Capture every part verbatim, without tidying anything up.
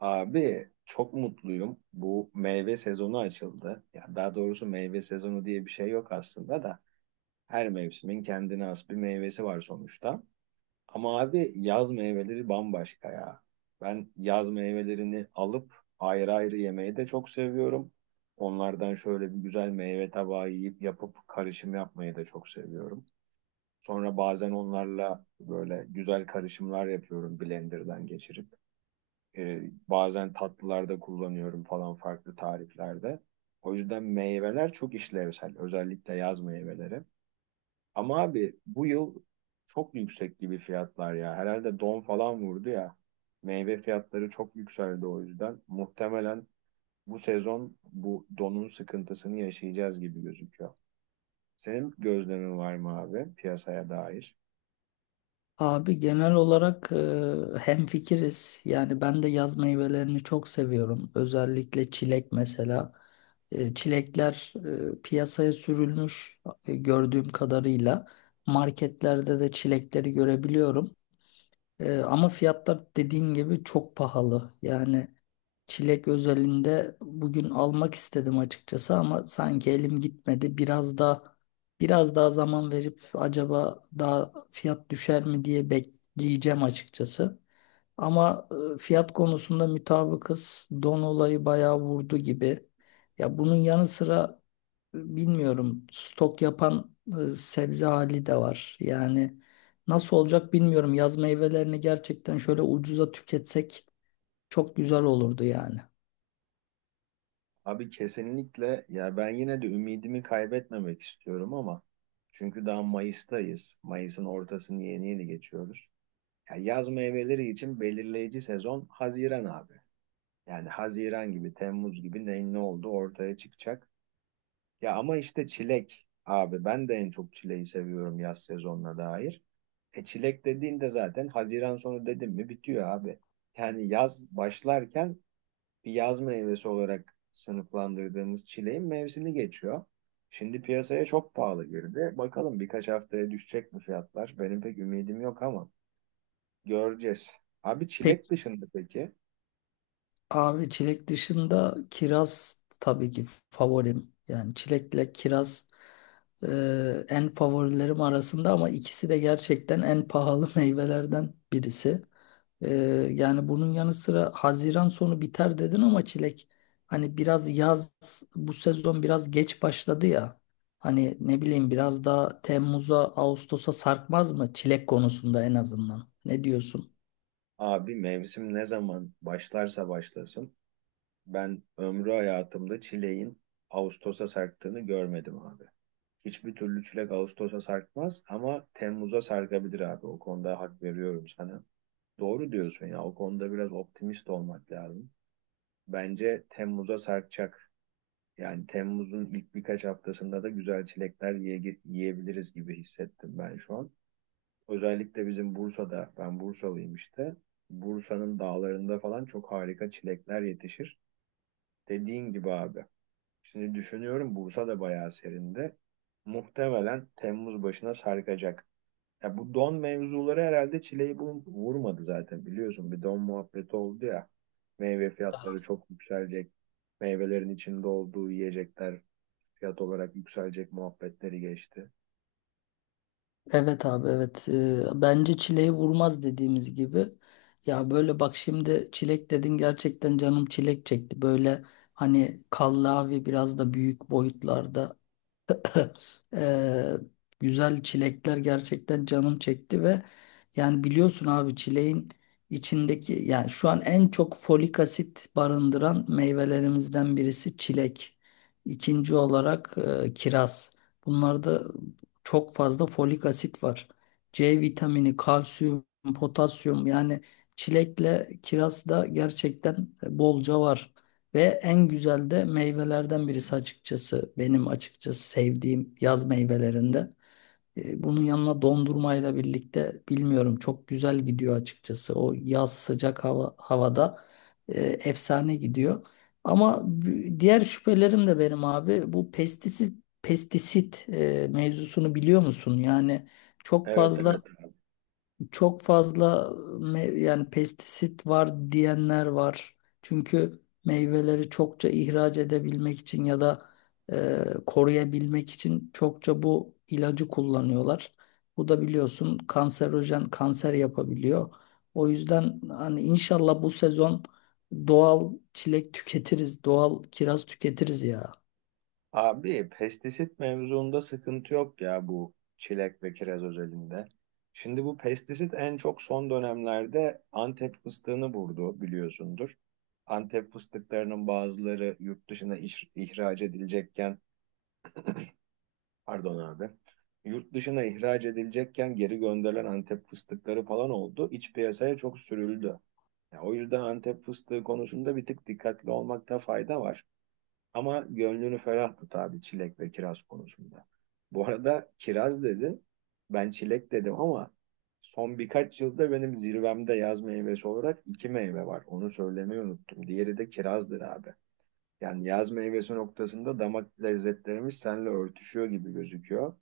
Abi çok mutluyum. Bu meyve sezonu açıldı. Ya daha doğrusu meyve sezonu diye bir şey yok aslında da her mevsimin kendine has bir meyvesi var sonuçta. Ama abi yaz meyveleri bambaşka ya. Ben yaz meyvelerini alıp ayrı ayrı yemeyi de çok seviyorum. Onlardan şöyle bir güzel meyve tabağı yiyip yapıp karışım yapmayı da çok seviyorum. Sonra bazen onlarla böyle güzel karışımlar yapıyorum blenderdan geçirip. E, Bazen tatlılarda kullanıyorum falan farklı tariflerde. O yüzden meyveler çok işlevsel. Özellikle yaz meyveleri. Ama abi bu yıl çok yüksek gibi fiyatlar ya. Herhalde don falan vurdu ya. Meyve fiyatları çok yükseldi o yüzden. Muhtemelen bu sezon bu donun sıkıntısını yaşayacağız gibi gözüküyor. Senin gözlemin var mı abi piyasaya dair? Abi genel olarak e, hemfikiriz. Yani ben de yaz meyvelerini çok seviyorum. Özellikle çilek mesela. E, çilekler e, piyasaya sürülmüş e, gördüğüm kadarıyla. Marketlerde de çilekleri görebiliyorum. E, ama fiyatlar dediğin gibi çok pahalı. Yani çilek özelinde bugün almak istedim açıkçası ama sanki elim gitmedi. Biraz da biraz daha zaman verip acaba daha fiyat düşer mi diye bekleyeceğim açıkçası. Ama e, fiyat konusunda mutabıkız. Don olayı bayağı vurdu gibi. Ya bunun yanı sıra e, bilmiyorum, stok yapan e, sebze hali de var. Yani nasıl olacak bilmiyorum. Yaz meyvelerini gerçekten şöyle ucuza tüketsek çok güzel olurdu yani. Abi kesinlikle ya ben yine de ümidimi kaybetmemek istiyorum ama çünkü daha Mayıs'tayız. Mayıs'ın ortasını yeni yeni geçiyoruz. Ya yaz meyveleri için belirleyici sezon Haziran abi. Yani Haziran gibi, Temmuz gibi neyin ne olduğu ortaya çıkacak. Ya ama işte çilek abi ben de en çok çileği seviyorum yaz sezonuna dair. E çilek dediğinde zaten Haziran sonu dedim mi bitiyor abi. Yani yaz başlarken bir yaz meyvesi olarak sınıflandırdığımız çileğin mevsimi geçiyor. Şimdi piyasaya çok pahalı girdi. Bakalım birkaç haftaya düşecek mi fiyatlar? Benim pek ümidim yok ama göreceğiz. Abi çilek Peki. dışında peki? Abi çilek dışında kiraz tabii ki favorim. Yani çilekle kiraz e, en favorilerim arasında ama ikisi de gerçekten en pahalı meyvelerden birisi. E, Yani bunun yanı sıra Haziran sonu biter dedin ama çilek hani biraz yaz, bu sezon biraz geç başladı ya. Hani ne bileyim, biraz daha Temmuz'a Ağustos'a sarkmaz mı çilek konusunda en azından? Ne diyorsun? Abi mevsim ne zaman başlarsa başlasın. Ben ömrü hayatımda çileğin Ağustos'a sarktığını görmedim abi. Hiçbir türlü çilek Ağustos'a sarkmaz ama Temmuz'a sarkabilir abi. O konuda hak veriyorum sana. Doğru diyorsun ya. O konuda biraz optimist olmak lazım. Bence Temmuz'a sarkacak. Yani Temmuz'un ilk birkaç haftasında da güzel çilekler yiye- yiyebiliriz gibi hissettim ben şu an. Özellikle bizim Bursa'da, ben Bursalıyım işte. Bursa'nın dağlarında falan çok harika çilekler yetişir. Dediğin gibi abi. Şimdi düşünüyorum Bursa da bayağı serinde. Muhtemelen Temmuz başına sarkacak. Ya bu don mevzuları herhalde çileyi bu- vurmadı zaten biliyorsun. Bir don muhabbeti oldu ya. Meyve fiyatları çok yükselecek. Meyvelerin içinde olduğu yiyecekler fiyat olarak yükselecek muhabbetleri geçti. Evet abi, evet. Ee, bence çileği vurmaz dediğimiz gibi. Ya böyle bak, şimdi çilek dedin, gerçekten canım çilek çekti böyle, hani kallavi, biraz da büyük boyutlarda, ee, güzel çilekler, gerçekten canım çekti. Ve yani biliyorsun abi, çileğin içindeki, yani şu an en çok folik asit barındıran meyvelerimizden birisi çilek. İkinci olarak e, kiraz. Bunlarda çok fazla folik asit var. C vitamini, kalsiyum, potasyum, yani çilekle kiraz da gerçekten e, bolca var. Ve en güzel de meyvelerden birisi açıkçası. Benim açıkçası sevdiğim yaz meyvelerinde. E, Bunun yanına dondurmayla birlikte, bilmiyorum, çok güzel gidiyor açıkçası. O yaz sıcak hava, havada e, efsane gidiyor. Ama b- diğer şüphelerim de benim abi, bu pestisit pestisit e, mevzusunu biliyor musun? Yani çok Evet, evet. fazla çok fazla me- yani pestisit var diyenler var. Çünkü meyveleri çokça ihraç edebilmek için ya da e, koruyabilmek için çokça bu ilacı kullanıyorlar. Bu da biliyorsun kanserojen, kanser yapabiliyor. O yüzden hani inşallah bu sezon doğal çilek tüketiriz, doğal kiraz tüketiriz ya. Abi Abi, pestisit mevzuunda sıkıntı yok ya bu çilek ve kiraz özelinde. Şimdi bu pestisit en çok son dönemlerde Antep fıstığını vurdu biliyorsundur. Antep fıstıklarının bazıları yurt dışına iş- ihraç edilecekken pardon abi. Yurt dışına ihraç edilecekken geri gönderilen Antep fıstıkları falan oldu. İç piyasaya çok sürüldü. Ya, o yüzden Antep fıstığı konusunda bir tık dikkatli olmakta fayda var. Ama gönlünü ferah tut abi çilek ve kiraz konusunda. Bu arada kiraz dedi, ben çilek dedim ama son birkaç yılda benim zirvemde yaz meyvesi olarak iki meyve var. Onu söylemeyi unuttum. Diğeri de kirazdır abi. Yani yaz meyvesi noktasında damak lezzetlerimiz seninle örtüşüyor gibi gözüküyor.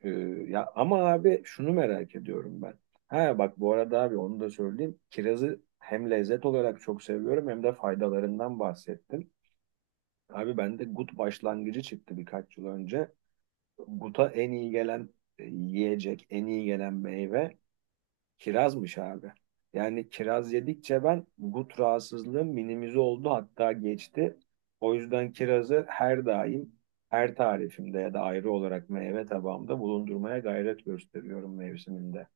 Ee, Ya ama abi şunu merak ediyorum ben. Ha bak bu arada abi onu da söyleyeyim. Kirazı hem lezzet olarak çok seviyorum hem de faydalarından bahsettim. Abi bende gut başlangıcı çıktı birkaç yıl önce. Guta en iyi gelen e, yiyecek, en iyi gelen meyve kirazmış abi. Yani kiraz yedikçe ben gut rahatsızlığım minimize oldu hatta geçti. O yüzden kirazı her daim her tarifimde ya da ayrı olarak meyve tabağımda bulundurmaya gayret gösteriyorum mevsiminde.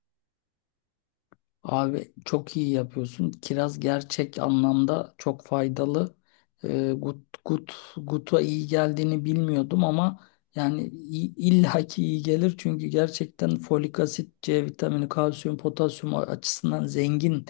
Abi çok iyi yapıyorsun. Kiraz gerçek anlamda çok faydalı. Ee, gut, gut, guta iyi geldiğini bilmiyordum ama yani i- illaki iyi gelir. Çünkü gerçekten folik asit, C vitamini, kalsiyum, potasyum açısından zengin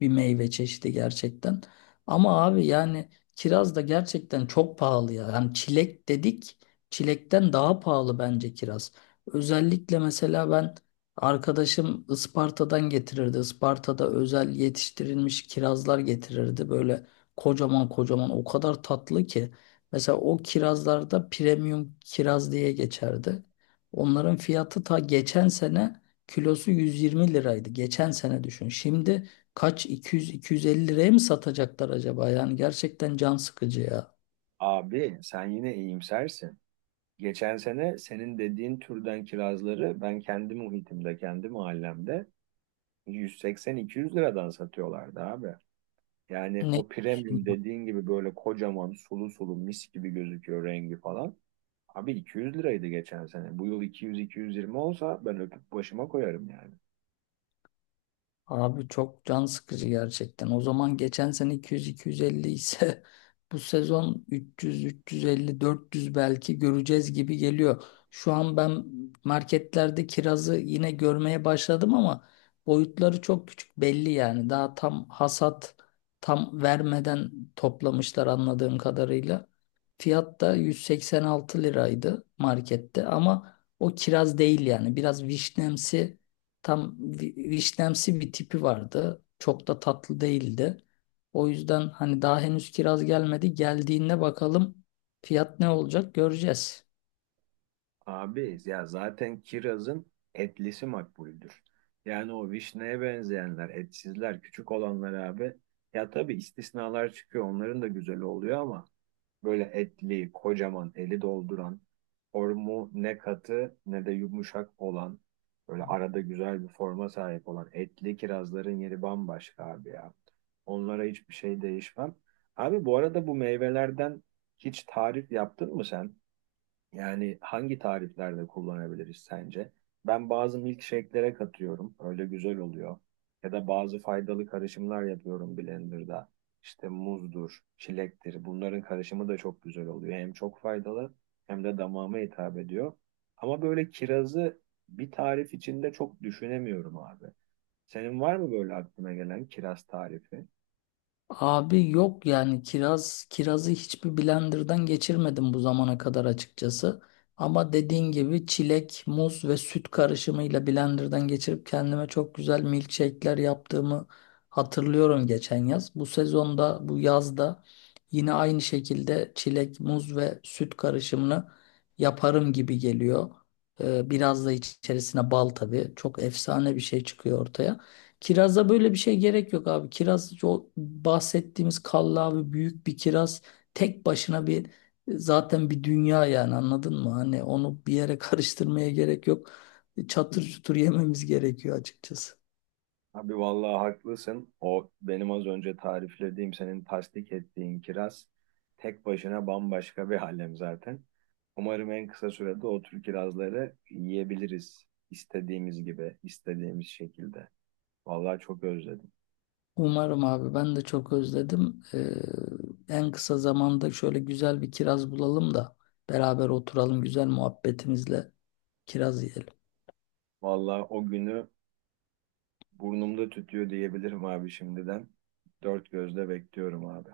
bir meyve çeşidi gerçekten. Ama abi yani kiraz da gerçekten çok pahalı ya. Yani çilek dedik, çilekten daha pahalı bence kiraz. Özellikle mesela ben, arkadaşım Isparta'dan getirirdi. Isparta'da özel yetiştirilmiş kirazlar getirirdi. Böyle kocaman kocaman, o kadar tatlı ki. Mesela o kirazlarda premium kiraz diye geçerdi. Onların fiyatı ta geçen sene kilosu yüz yirmi liraydı. Geçen sene düşün. Şimdi kaç, iki yüz iki yüz elli liraya mı satacaklar acaba? Yani gerçekten can sıkıcı ya. Abi sen yine iyimsersin. Geçen sene senin dediğin türden kirazları ben kendi muhitimde, kendi mahallemde yüz seksen iki yüz liradan satıyorlardı abi. Yani Ne? o premium dediğin gibi böyle kocaman sulu sulu mis gibi gözüküyor rengi falan. Abi iki yüz liraydı geçen sene. Bu yıl iki yüz iki yüz yirmi olsa ben öpüp başıma koyarım yani. Abi çok can sıkıcı gerçekten. O zaman geçen sene iki yüz iki yüz elli ise bu sezon üç yüz üç yüz elli-dört yüz belki göreceğiz gibi geliyor. Şu an ben marketlerde kirazı yine görmeye başladım ama boyutları çok küçük, belli yani. Daha tam hasat tam vermeden toplamışlar anladığım kadarıyla. Fiyat da yüz seksen altı liraydı markette ama o kiraz değil yani. Biraz vişnemsi, tam vi- vişnemsi bir tipi vardı. Çok da tatlı değildi. O yüzden hani daha henüz kiraz gelmedi. Geldiğinde bakalım fiyat ne olacak, göreceğiz. Abi ya zaten kirazın etlisi makbuldür. Yani o vişneye benzeyenler, etsizler, küçük olanlar abi. Ya tabii istisnalar çıkıyor. Onların da güzeli oluyor ama böyle etli, kocaman, eli dolduran, formu ne katı ne de yumuşak olan, böyle arada güzel bir forma sahip olan etli kirazların yeri bambaşka abi ya. Onlara hiçbir şey değişmem. Abi bu arada bu meyvelerden hiç tarif yaptın mı sen? Yani hangi tariflerde kullanabiliriz sence? Ben bazı milkshake'lere katıyorum. Öyle güzel oluyor. Ya da bazı faydalı karışımlar yapıyorum blenderda. İşte muzdur, çilektir. Bunların karışımı da çok güzel oluyor. Hem çok faydalı hem de damağıma hitap ediyor. Ama böyle kirazı bir tarif içinde çok düşünemiyorum abi. Senin var mı böyle aklına gelen kiraz tarifi? Abi yok yani kiraz kirazı hiçbir blenderdan geçirmedim bu zamana kadar açıkçası. Ama dediğin gibi çilek, muz ve süt karışımıyla blenderdan geçirip kendime çok güzel milkshake'ler yaptığımı hatırlıyorum geçen yaz. Bu sezonda, bu yazda yine aynı şekilde çilek, muz ve süt karışımını yaparım gibi geliyor. Ee, biraz da içerisine bal tabii. Çok efsane bir şey çıkıyor ortaya. Kirazda böyle bir şey gerek yok abi. Kiraz, o bahsettiğimiz kallavi büyük bir kiraz tek başına bir zaten bir dünya yani, anladın mı? Hani onu bir yere karıştırmaya gerek yok. Çatır çutur yememiz gerekiyor açıkçası. Abi vallahi haklısın. O benim az önce tariflediğim, senin tasdik ettiğin kiraz tek başına bambaşka bir alem zaten. Umarım en kısa sürede o tür kirazları yiyebiliriz istediğimiz gibi, istediğimiz şekilde. Vallahi çok özledim. Umarım abi, ben de çok özledim. Ee, en kısa zamanda şöyle güzel bir kiraz bulalım da beraber oturalım, güzel muhabbetimizle kiraz yiyelim. Vallahi o günü burnumda tütüyor diyebilirim abi şimdiden. Dört gözle bekliyorum abi.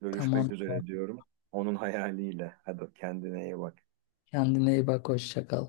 Görüşmek Tamam, tamam. üzere diyorum. Onun hayaliyle. Hadi kendine iyi bak. Kendine iyi bak, hoşça kal.